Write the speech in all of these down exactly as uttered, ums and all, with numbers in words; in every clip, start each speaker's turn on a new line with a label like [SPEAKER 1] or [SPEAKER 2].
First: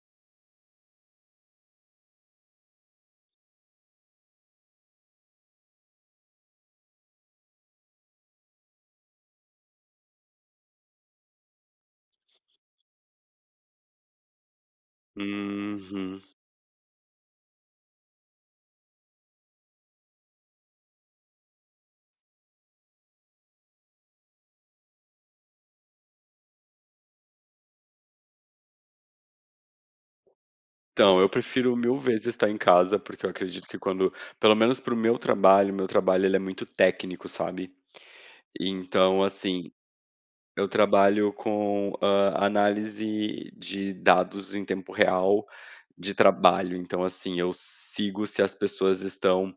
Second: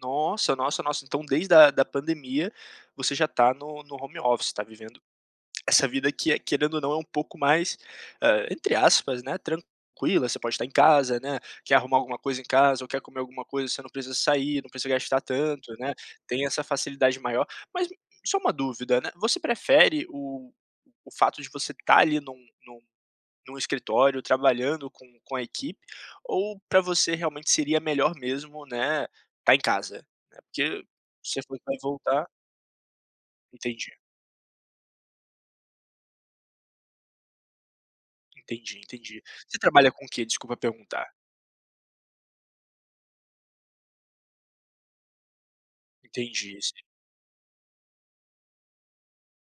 [SPEAKER 1] Nossa, nossa, nossa, então desde da da pandemia você já tá no no home office, tá vivendo essa vida que é, querendo ou não, é um pouco mais, ah, entre aspas, né, tranquila, você pode estar em casa, né, quer arrumar alguma coisa em casa ou quer comer alguma coisa, você sair, não precisa gastar tanto, né,
[SPEAKER 2] Uhum.
[SPEAKER 1] tem essa facilidade maior, mas só uma dúvida, né, você prefere o o fato de você estar ali em um em um em um escritório trabalhando com com a equipe, ou para você realmente seria melhor mesmo, né, estar em casa? Né, porque
[SPEAKER 2] Então eu
[SPEAKER 1] você
[SPEAKER 2] prefiro
[SPEAKER 1] vai
[SPEAKER 2] mil vezes
[SPEAKER 1] voltar.
[SPEAKER 2] estar em casa, porque eu acredito que
[SPEAKER 1] Entendi.
[SPEAKER 2] quando, pelo menos para o meu trabalho, o meu trabalho ele é muito técnico, sabe.
[SPEAKER 1] Entendi, entendi.
[SPEAKER 2] Então
[SPEAKER 1] Você
[SPEAKER 2] assim,
[SPEAKER 1] trabalha com o quê? Desculpa
[SPEAKER 2] eu
[SPEAKER 1] perguntar.
[SPEAKER 2] trabalho com, ah, análise de dados em tempo real, de
[SPEAKER 1] Entendi, esse
[SPEAKER 2] trabalho então, assim, eu sigo se as pessoas estão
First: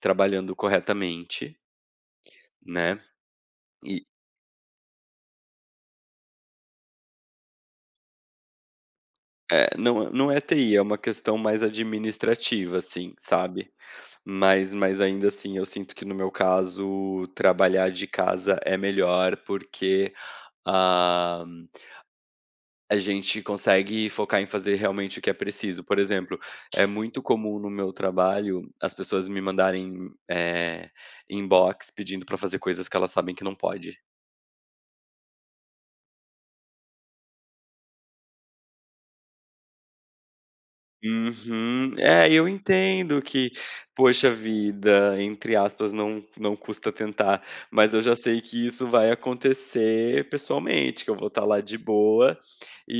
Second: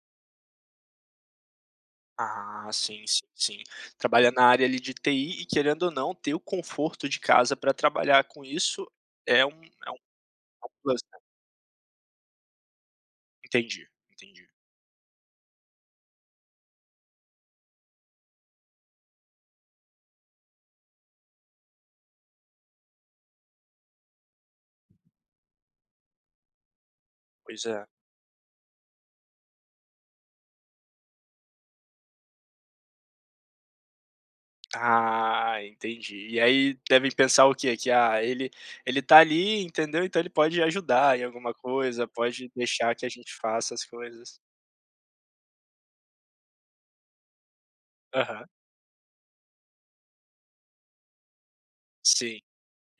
[SPEAKER 2] trabalhando corretamente,
[SPEAKER 1] Ah,
[SPEAKER 2] né,
[SPEAKER 1] sim, sim, sim,
[SPEAKER 2] e.
[SPEAKER 1] trabalha na área ali de TI e querendo ou não ter o conforto de casa para trabalhar com isso é um é um
[SPEAKER 2] É,não não é TI, é uma
[SPEAKER 1] plus, né?
[SPEAKER 2] questão mais administrativa, assim, sabe.
[SPEAKER 1] Entendi, entendi.
[SPEAKER 2] Mas mas ainda assim eu sinto que no meu caso trabalhar de casa é melhor porque, ah, a gente consegue focar em fazer realmente o que é preciso, por exemplo, é muito comum
[SPEAKER 1] Pois
[SPEAKER 2] no
[SPEAKER 1] é.
[SPEAKER 2] meu trabalho, as pessoas me mandarem, eh, inbox, pedindo para fazer coisas que elas sabem que não pode.
[SPEAKER 1] Ah, entendi e aí devem pensar o quê, que: "Ah, ele ele está ali entendeu então ele pode ajudar em alguma
[SPEAKER 2] Uhum,
[SPEAKER 1] coisa,
[SPEAKER 2] é, e eu
[SPEAKER 1] pode deixar que a
[SPEAKER 2] entendo
[SPEAKER 1] gente
[SPEAKER 2] que,
[SPEAKER 1] faça as
[SPEAKER 2] poxa
[SPEAKER 1] coisas".
[SPEAKER 2] vida, entre aspas não não custa tentar, mas eu já sei
[SPEAKER 1] Aham.
[SPEAKER 2] que isso vai acontecer pessoalmente, que eu vou estar lá de
[SPEAKER 1] Sim,
[SPEAKER 2] boa,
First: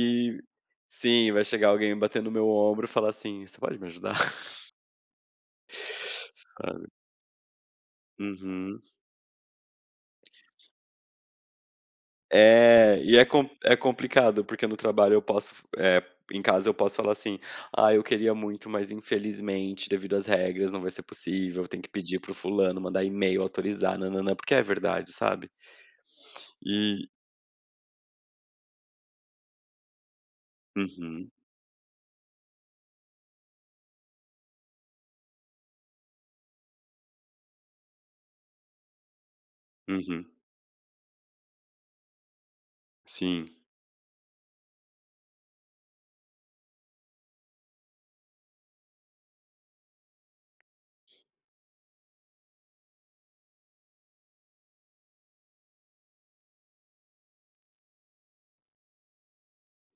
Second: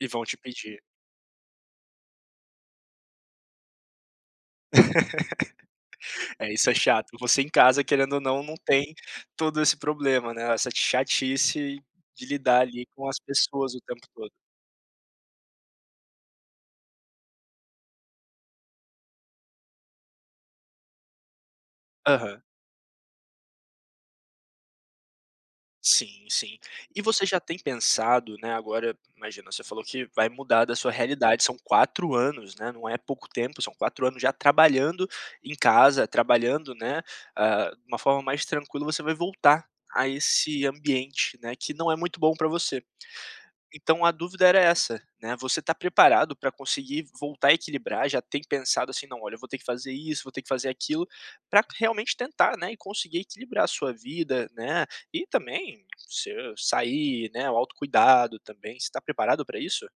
[SPEAKER 1] e vão te pedir.
[SPEAKER 2] sim vai chegar alguém batendo o meu ombro e falar assim, você pode me ajudar?
[SPEAKER 1] É isso é
[SPEAKER 2] Sabe.
[SPEAKER 1] chato, você em casa, querendo ou não, não
[SPEAKER 2] Uhum.
[SPEAKER 1] tem todo esse problema, né, essa chatice de lidar ali
[SPEAKER 2] É,
[SPEAKER 1] com
[SPEAKER 2] e
[SPEAKER 1] as
[SPEAKER 2] é com
[SPEAKER 1] pessoas
[SPEAKER 2] é
[SPEAKER 1] o tempo todo.
[SPEAKER 2] complicado, porque no trabalho eu posso f eh, fazer em casa eu posso falar assim, ah, eu queria muito mas infelizmente devido às regras não vai ser possível, tem que pedir para o
[SPEAKER 1] Aham.
[SPEAKER 2] fulano, mandar e-mail, autorizar, nã-nã-nã, porque é verdade sabe.
[SPEAKER 1] Sim sim. E
[SPEAKER 2] E.
[SPEAKER 1] você já tem pensado, né, agora, imagina você falou que vai mudar da sua
[SPEAKER 2] Uhum.
[SPEAKER 1] realidade, são quatro anos, né, não é pouco tempo, são quatro anos já trabalhando em casa, trabalhando, né, ah, de uma forma mais tranquila, você vai voltar a
[SPEAKER 2] Uhum.
[SPEAKER 1] esse ambiente, né, que não é muito bom para você.
[SPEAKER 2] Sim.
[SPEAKER 1] Então a dúvida era essa, né, você está preparado para conseguir voltar a equilibrar, já tem pensado assim: "Não, olha, eu vou ter que fazer isso, vou ter que fazer aquilo", para realmente tentar, né, e conseguir equilibrar a sua vida, né, e também, você sair, né, o autocuidado também, você tá preparado pra isso?